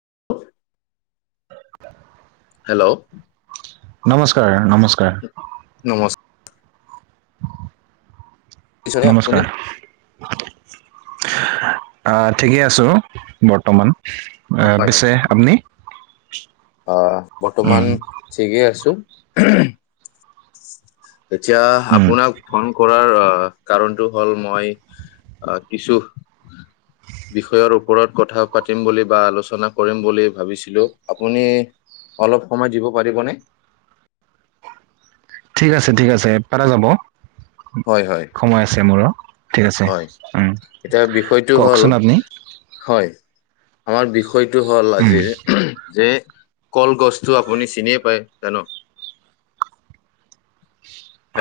[unintelligible] [unintelligible] Hello. নমস্কাৰ, নমস্কাৰ। নমস্কাৰ। আপুনি নমস্কাৰ। অহ' ঠিকেই আছো, বৰ্তমান। অহ' পিছে আপুনি। অহ' উম বৰ্তমান ঠিকেই আছো। এতিয়া উম আপোনাক ফোন কৰাৰ কাৰণটো হ'ল মই অহ, কিছু বিষয়ৰ ওপৰত কথা পাতিম বুলি, বা আলোচনা কৰিম বুলি ভাবিছিলো। আপুনি অলপ সময় দিব পাৰিবনে? ঠিক আছে ঠিক আছে পাৰা যাব হয় হয় সময় আছে মোৰ হয়, এতিয়া বিষয়টো হ'ল কওকচোন আপুনি হয় আমাৰ বিষয়টো হ'ল উম আজিৰ যে, কলগছটো আপুনি চিনিয়ে পায় জানো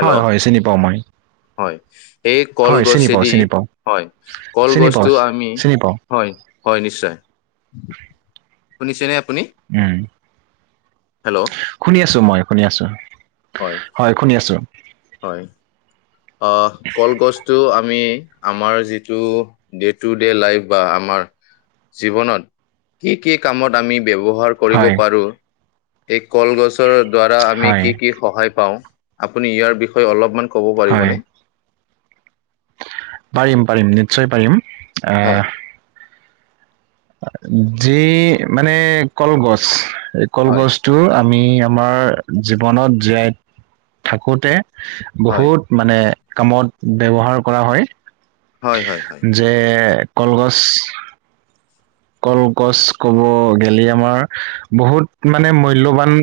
হয়, হয় চিনি পাওঁ মই। হয়, এই হয় কলগছ চিনি পাওঁ যদি চিনি পাওঁ হয়, চিনি পাওঁ কলগছটো আমি চিনি পাওঁ হয় হয় নিশ্চয়, শুনিছেনে? আপুনি? উম, হেল্ল' শুনি আছো মই শুনি আছো। হয়। শুনি আছো হয়। অ, কলগছটো আ আমি আমাৰ যিটো ডে টু ডে লাইফ বা আমাৰ জীৱনত কি কি কামত আমি ব্যৱহাৰ কৰিব হয় পাৰো এই কলগছৰ দ্বাৰা আমি হয় কি কি সহায় পাওঁ। আপুনি ইয়াৰ বিষয়ে অলপমান ক হয়। পাৰিম, পাৰিম, নিশ্চয় পাৰিম, হয়, আহ যি মানে কলগছ, এই হয়, কলগছটো আমি আমাৰ জীৱনত জীয়াই থাকোঁতে হয়, বহুত মানে কামত ব্যৱহাৰ কৰা হয়। হয়, হয়, হয়, যে কলগছ কলগছ ক'ব গেলে আমাৰ বহুত মানে মূল্যবান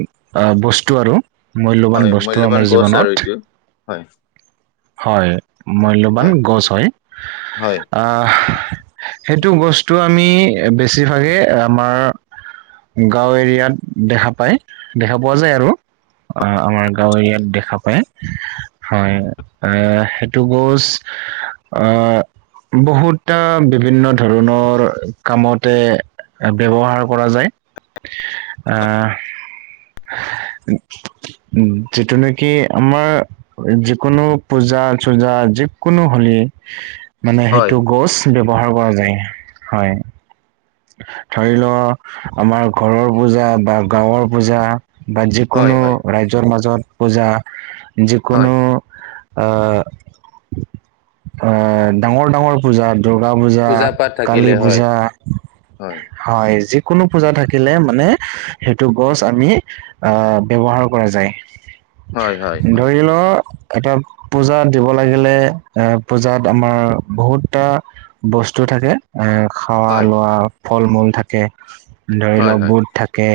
ব স্তু আৰু, হয়, মূল্যবান বস্তু আৰু মূল্যৱান আমাৰ গছ আৰু এইটো। জীৱনত। হয়, হয়, মূল্যবান হয়, গছ হয়, হয়, আহ সেইটো বস্তু আমি বেছিভাগে আমাৰ গাঁও এৰিয়াত দেখা পায়, দেখা পোৱা যায় আৰু। আহ আমাৰ গাঁও এৰিয়াত দেখা পায়, হয়। এ সেইটো গছ আহ বহুতটা বিভিন্ন ধৰণৰ কামতে ব্যৱহাৰ কৰা যায়। উ যিটো নেকি আমাৰ যিকোনো পূজা-চূজা যিকোনো হ'লে মানে হয়, সেইটো গছ ব্যৱহাৰ কৰা যায়। হয়। ধৰি লও আমাৰ ঘৰৰ পূজা বা গাঁৱৰ পূজা বা হয়, যিকোনো হয়। ৰাইজৰ মাজত পূজা, হয়। যিকোনো আহ, আহ, ডাঙৰ-ডাঙৰ পূজাত দুৰ্গা পূজা, পাঠ কালী থাকিলে হয়, পূজা, হয় যিকোনো পূজা থাকিলে মানে সেইটো গছ আমি আহ ব্যৱহাৰ কৰা যায়। হয়, হয়, হয়, ধৰিলো এটা পূজা দিব লাগিলে, এ পূজাত আমাৰ বহুতটা বস্তু থাকে, আহ হয়, লোৱা ফল-মূল থাকে, ধৰি হয়, লওক হয়, বুট থাকে।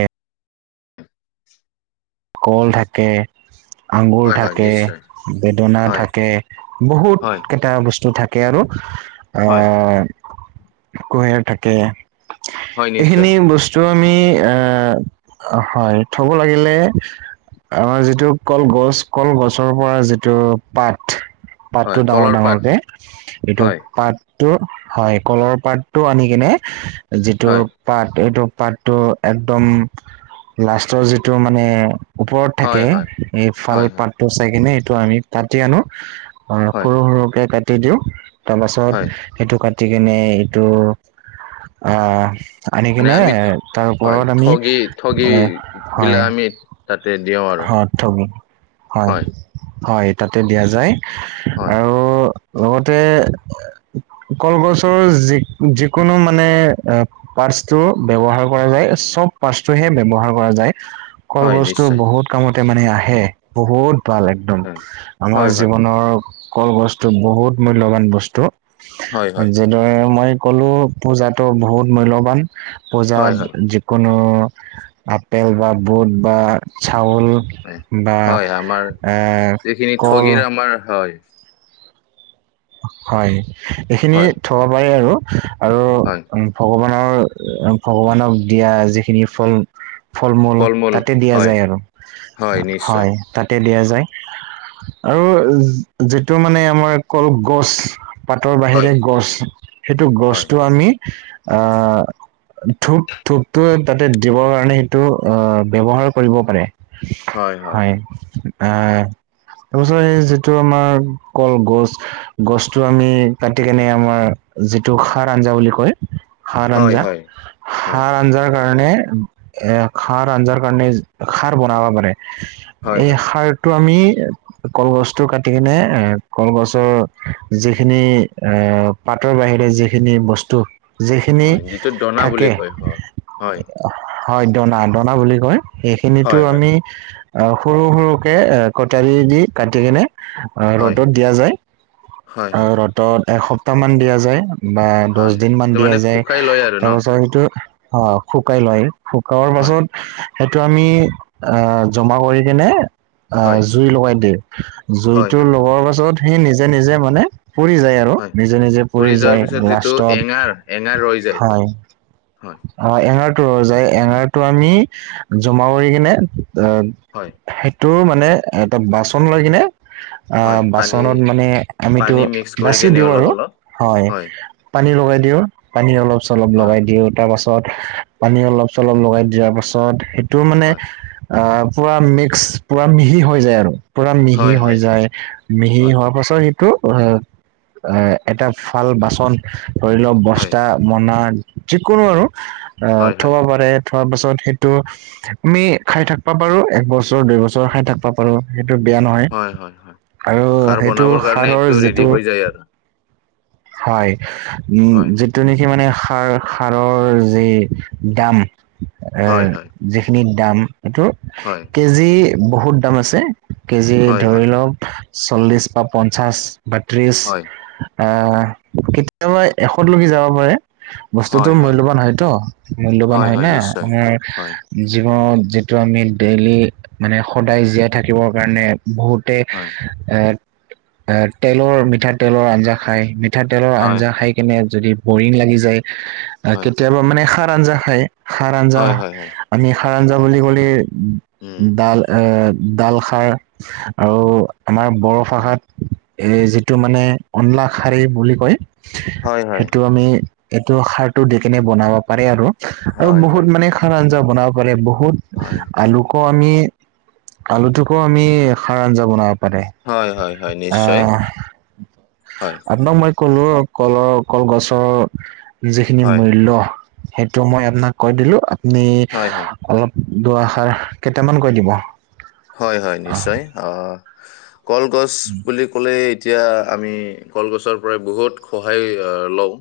কল থাকে। আঙুৰ হয়, হয়, থাকে, নিশ্চয়। বেদনা হয়, থাকে, বহুত হয়, কেইটা বস্তু থাক কে আৰু হয়, আহ কুঁহিয়াৰ থাকে। হয়, নিশ্চয়। এইখিনি বস্তু আমি এ, হয়, থব লাগিলে আমাৰ যিটো কলগছ, কলগছৰ পৰা যিটো পাত হয়, পাতটো কলৰ পাত। ডাঙৰ-ডাঙৰকে এইটো হয়, পাত টো হয় কলৰ পাতটো আনি কিনে যিটো হয়, পাত এইটো পাতটো একদম লাষ্টৰ যিটো মানে ওপৰত থাকে, হয়, হয়, এই ফাল হয়, হয়, পাতটো চাই কিনে এইটো আমি কাটি আনো। অ, হয়, সৰু-সৰুকে কাটি দিও, তাৰ পাছত হয়। সেইটো কা টি কেনে এইটো, আ আনি মানে কিনে আমি ঠ- তাৰ হয়, ওপৰত আমি, ঠগি ঠগি এ হয়। বিলাক আমি তাতে দিওঁ আৰু। অ থগ, হয়, হয়, তাতে দিয়া যায়। হয়। আৰু লগতে কলগছৰ যি যিকোনো মানে এ পা টো ব্যৱহাৰ কৰা যায়, চব পাচটো হে ব্যৱহাৰ কৰা যায়। হয়, কলগছটো নিশ্চয়। বহুত কামতে মানে আ হে, বহুত ভাল একদম, হয়। হয়, আমাৰ হয়, জীৱনৰ কল গছটো বহুত মূল্যবান বস্তু, হয়, আৰু হয়, মই যিদৰে মই সকলো পূজাতো বহুত মূল্যবান, হয়, পূজাত হয়, যিকোন নো আপেল বা বুট বা চাউল হয়। বা হয়, আমাৰ আ এইখিনি কল। ঠগিৰ আমাৰ হয়, হয়, এইখিনি হয়, থব পাৰি আৰু, হয়, আৰু ভগৱা [unintelligible] ভগৱানক দিয়া যিখিনি ফল ফল মূল ফল-মূল তাতে দিয়া হয়, যায় আৰু হয় তাতে দিয়া য আৰু যিটো মানে আমাৰ কল গছ পাতৰ বাহিৰে গছ সেইটো গছটো আমি আ ধূপ ধূপটোৱে তাতে দিবৰ কাৰণে সেইটো অ' ব্যৱহাৰ কৰিব পাৰে। হয়। আ তাৰপিছত এই যিটো আমাৰ কলগছ গছটো আমি কাটি কেনে আমাৰ যিটো খাৰ আঞ্জা বুলি কয়। সাৰ আঞ্জা সাৰ আঞ্জাৰ কাৰণে এ খাৰ আঞ্জাৰ কাৰণে খাৰ বনাব পাৰে। এই খাৰটো আমি কলগছটো কাটি কিনে এ কলগছ টো যিখিনি এ পাতৰ বাহিৰে যিখিনি বস্তু যিখিনি দনা বুলি থাকে। কয় হয় হয় হয় দনা-দনা বুলি কয় এইখিনিতো হয় আমি আ সৰু সৰুকে কটাৰী দি কাটি কেনে হয় ৰ'দত দিয়া যায়। হয় হয় হয় ৰ'দত এসপ্তাহ মান দিয়া যায়। বা দছ হয় দিন মান এইটো দিয়া মানে যায় শুকাই লয় আৰু ন তাৰ পাছত সেইটো অ' শুকাই লয়। শুকোৱাৰ হয় পাছত সেইটো আমি আ জমা কৰি কিনে আ হয় জুই লগাই দিয়ে হয় জুইটো হয় লগোৱাৰ পাছত সি নিজে- নিজে মানে পৰি যায় আৰু হয় নিজে-নিজে পৰি ফুৰি যোৱাৰ যায় পিছত যিটো লাষ্টত এঙাৰ এঙাৰ ৰৈ যায় হয়। হয় অ' এ যায় এঙাৰটো আমি জমা কৰি কিনে হয় অ' টোৰ মানে এটা বাচন লৈ কিনে হয় অ' বাচ পানী মান আমি টো পানী মিক্স কৰি বাছেই কেনে দিও অলপ আৰু অলপ হয়, পানী লগাই দিওঁ পানী অলপ চলপ হয় লগাই দিওঁ তাৰ পাছত পাছত পানী অলপ চলপ লগাই দিয়াৰ পাছত সেইটো মানে হয় আ পুৰা মিক্স পুৰা মিহি হৈ যায় আৰু পুৰা মিহি হয় হৈ হয় যায়। মিহি হয় হোৱাৰ পাছত সেইটো এ-এ এটা ভাল বাচন ধৰি লওঁক হয় বস্তা মনা যিকোনো আৰু অ হয় থ'ব হয় পাৰে। থোৱাৰ পাছত সেইটো আমি খাই থাকবা পাৰো একবছৰ দুই বছৰ খাই থাকিবা পাৰো সেই বেয়া নহয় হয় হয় হয় আৰু খাৰ সেইটো বনাবৰ কাৰণে সাৰৰ এইটো ৰেডি যিটো হৈ যায় আৰু হয়, উম হয় যিটো নেকি মানে খাৰ খাৰৰ যি দাম হয় হয় যিখিনি দাম এইটো হয় কেজি বহুত দাম আছে কেজি হয়, ধৰি হয়, লওক চল্লিশ বা পঞ্চাশ বা ত্ৰিশ। হয়, আ কেতিয়াবা এশত লকে যাব পাৰে। বস্তুতো হয়, হয়, মূল্যবান হয়তো মূল্যবান হয় না আমাৰ জীৱনত যিটো আমি ডেইলি মানে সদায় জীয়াই থাকিবৰ কাৰণে বহুতে হয়, এ তেলৰ মিঠাতেলৰ আঞ্জা খাই মিঠাতেলৰ হয়, আঞ্জা খাই কেনে যদি বৰিং লাগি যায় আ হয়, কেতিয়াবা মানে সাৰ আঞ্জা খাই সাৰ আঞ্জা হয়, হয়, হয়, আমি খাৰ আঞ্জা বুলি ক'লে উম, ডাল- ডাল খাৰ আৰু আমাৰ বড়ো উম, ভাষাত এই যিটো মানে অনলা শাৰী বুলি কয়। হয়, হয়, সেইটো আমি এইটো সাৰটো দি কেনে বনাব পাৰি আৰু। আৰু হয়, বহুত হয়, মানে খাৰ আঞ্জা বনাব পাৰে বহুত হয়, আলুকৰ আমি আলুটোকো আমি সাৰ আঞ্জা বনাব পাৰে, হয়, হয়, হয়, আ নিশ্চয়, হয়, আপোনাক মই ক'লো কলৰ কলগছৰ যিখিনি হয়, মূল্য সেইটো মই আপোনাক কৈ দিলো। আপুনি হয়, হয়, অলপ দুআষাৰ কেইটামান কৈ দিব। হয়-হয় নিশ্চয়, অ' কলগছ উম। বুলি ক'লে এতিয়া আমি কলগছৰ পৰাই বহুত সহায় লওঁ।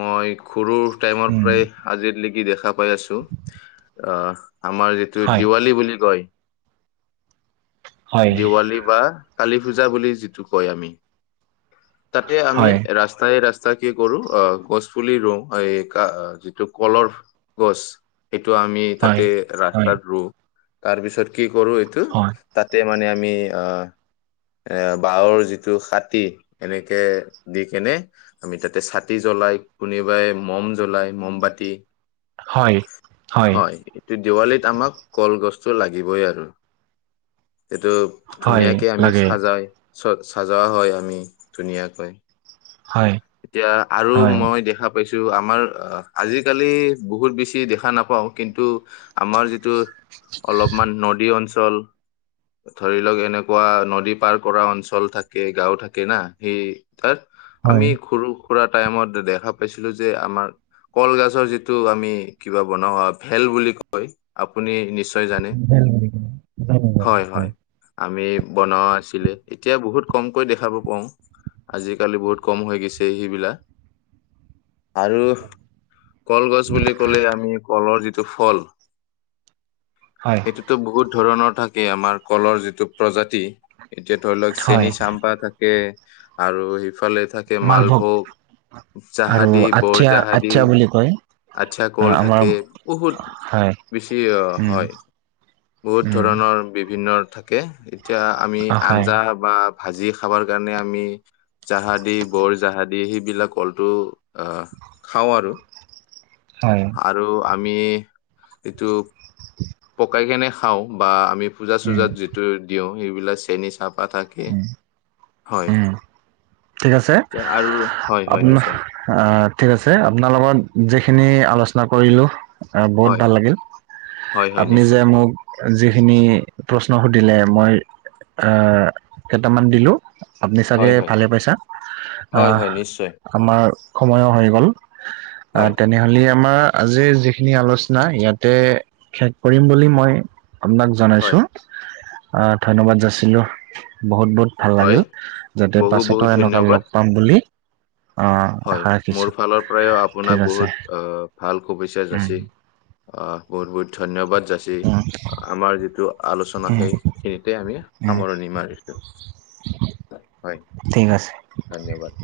মই ঘৰু টাইমৰ উম, পৰাই আজিৰ লেগি দেখা পাই আছো আ' আমাৰ যিটো হয়, দিৱালী বুলি কয়। হয়, দেৱালী বা কালী পূজা বুলি যিটো কয় আমি। তাতে আমি হয়, ৰাস্তাই ৰাস্তাই কি কৰো অ, গছ পুলি ৰুওঁ এই ক যিটো কলৰ গছ। এইটো আমি হয়, হয়, তাতে ৰাস্তাত ৰুওঁ তাৰপিছত কি কৰো এইটো হয়, তাতে মানে আমি আ' এ বাহৰ যিটো খাতী এনেকে দি কেনে আমি তাতে চা তি জ্বলাই কোনোবাই মম জ্বলাই মমবাতি। হয়, হয়। দেৱালীত আমাক কলগছটো লাগিবই আৰু। সেইটো হয়, ধুনীয়াকে আমি লাগে, সাজাই চ চাজোৱা হয় আমি ধুনীয়াকৈ। হয়, এতিয়া আৰু হয়, মই দেখা পাইছো। টো আমাৰ আজিকালি বহুত বেছি দেখা নাপাওঁ কিন্তু আমাৰ যিটো অলপমান নদী অঞ্চল ধৰি লওক এনেকুৱা নদী পাৰ কৰা অঞ্চল থাকে গাঁও থাকে না সি তাত হয়, হয়, আমি সৰু সুৰা টাইমত দেখা পাইছিলো যে আমাৰ কলগছৰ যিটো আমি কিবা বনাওঁ ভেল বুলি কয় আপুনি নিশ্চয় জানে হয় হয় আমি বনোৱা আছিলে এতিয়া বহুত কমকৈ দেখাব পাব আজিকালি বহুত কম হৈ গৈছে সিবিলা আৰু কলগছ বুলি ক'লে আমি কলৰ যিটো ফল। হয়, সেইটোতো বহুত ধৰণৰ থাকে আমাৰ কলৰ যিটো প্ৰজাতি এতিয়া ধৰি লওক হয়, চেনিচাম্পা থাকে আৰু সিফালে থাকে মালভোগ। আৰু জাহাদী, আঠিয়া, বৰজাহাদী। আঠিয়া বুলি কয়। আচ্ছা কল আমাৰ থাকে বহুত হয়, বেছি উম, হয়। বহুত উম, ধৰণৰ বিভিন্ন থাকে এতিয়া আমি হয়, আঞ্জা বা ভাজি খাবাৰ কাৰণে আমি জাহাদি বৰ জাহাদি সেইবিলাক কলটো আ খাওঁ আৰু। হয়, আৰু আমি এইটো পকাই কেনে খাওঁ বা আমি উম, পূজা-চূজাত যিটো দিওঁ সেইবিলাক চেন চাপ পা থাকে উম। হয়। উম, ঠিক আছে তে আৰু হয় আপ হয় নিশ্চয় ঠিক আছে আপোনাৰ লগত যিখিনি আলোচনা কৰিলো সচাই বহুত হয় ভাল লাগিল, হয় হয় আপুনি যে নিশ্চয় মোক যিখিনি প্ৰশ্ন সুধ দিলে মই কেইটামান দিলোঁ। আপুনি হয় চাগে হয় ভালে পাইছা হয় আ' হয় নিশ্চয় আমাৰ সময়ো হৈ গ'ল। অ, হয় তেনেহলে আমাৰ আজিৰ যিখিনি আলোচনা ইয়াতে শেষ কৰিম বুলি মই- আপোনাক হয় জনাইছোঁ ধন্যবাদ যাছিলোঁ বহুত বহুত ভাল হয় লাগিল। যাতে বহু পাছতো বহুত এনেকুৱা ধন্যবাদ লগ পাম বুলি আহ হয়, আশা ৰাখিছো মোৰ ফালৰ পৰাও ঠিক আপোনাক আছে বহুত ভাল শুভেচ্ছা উম যাচি অ, বহুত বহুত ধন্যবাদ যাচি উম আমাৰ যিটো আলোচনা উম সেইখিনিতে আমি উম সামৰণি মাৰিলো। হয় ঠিক আছে ধন্যবাদ।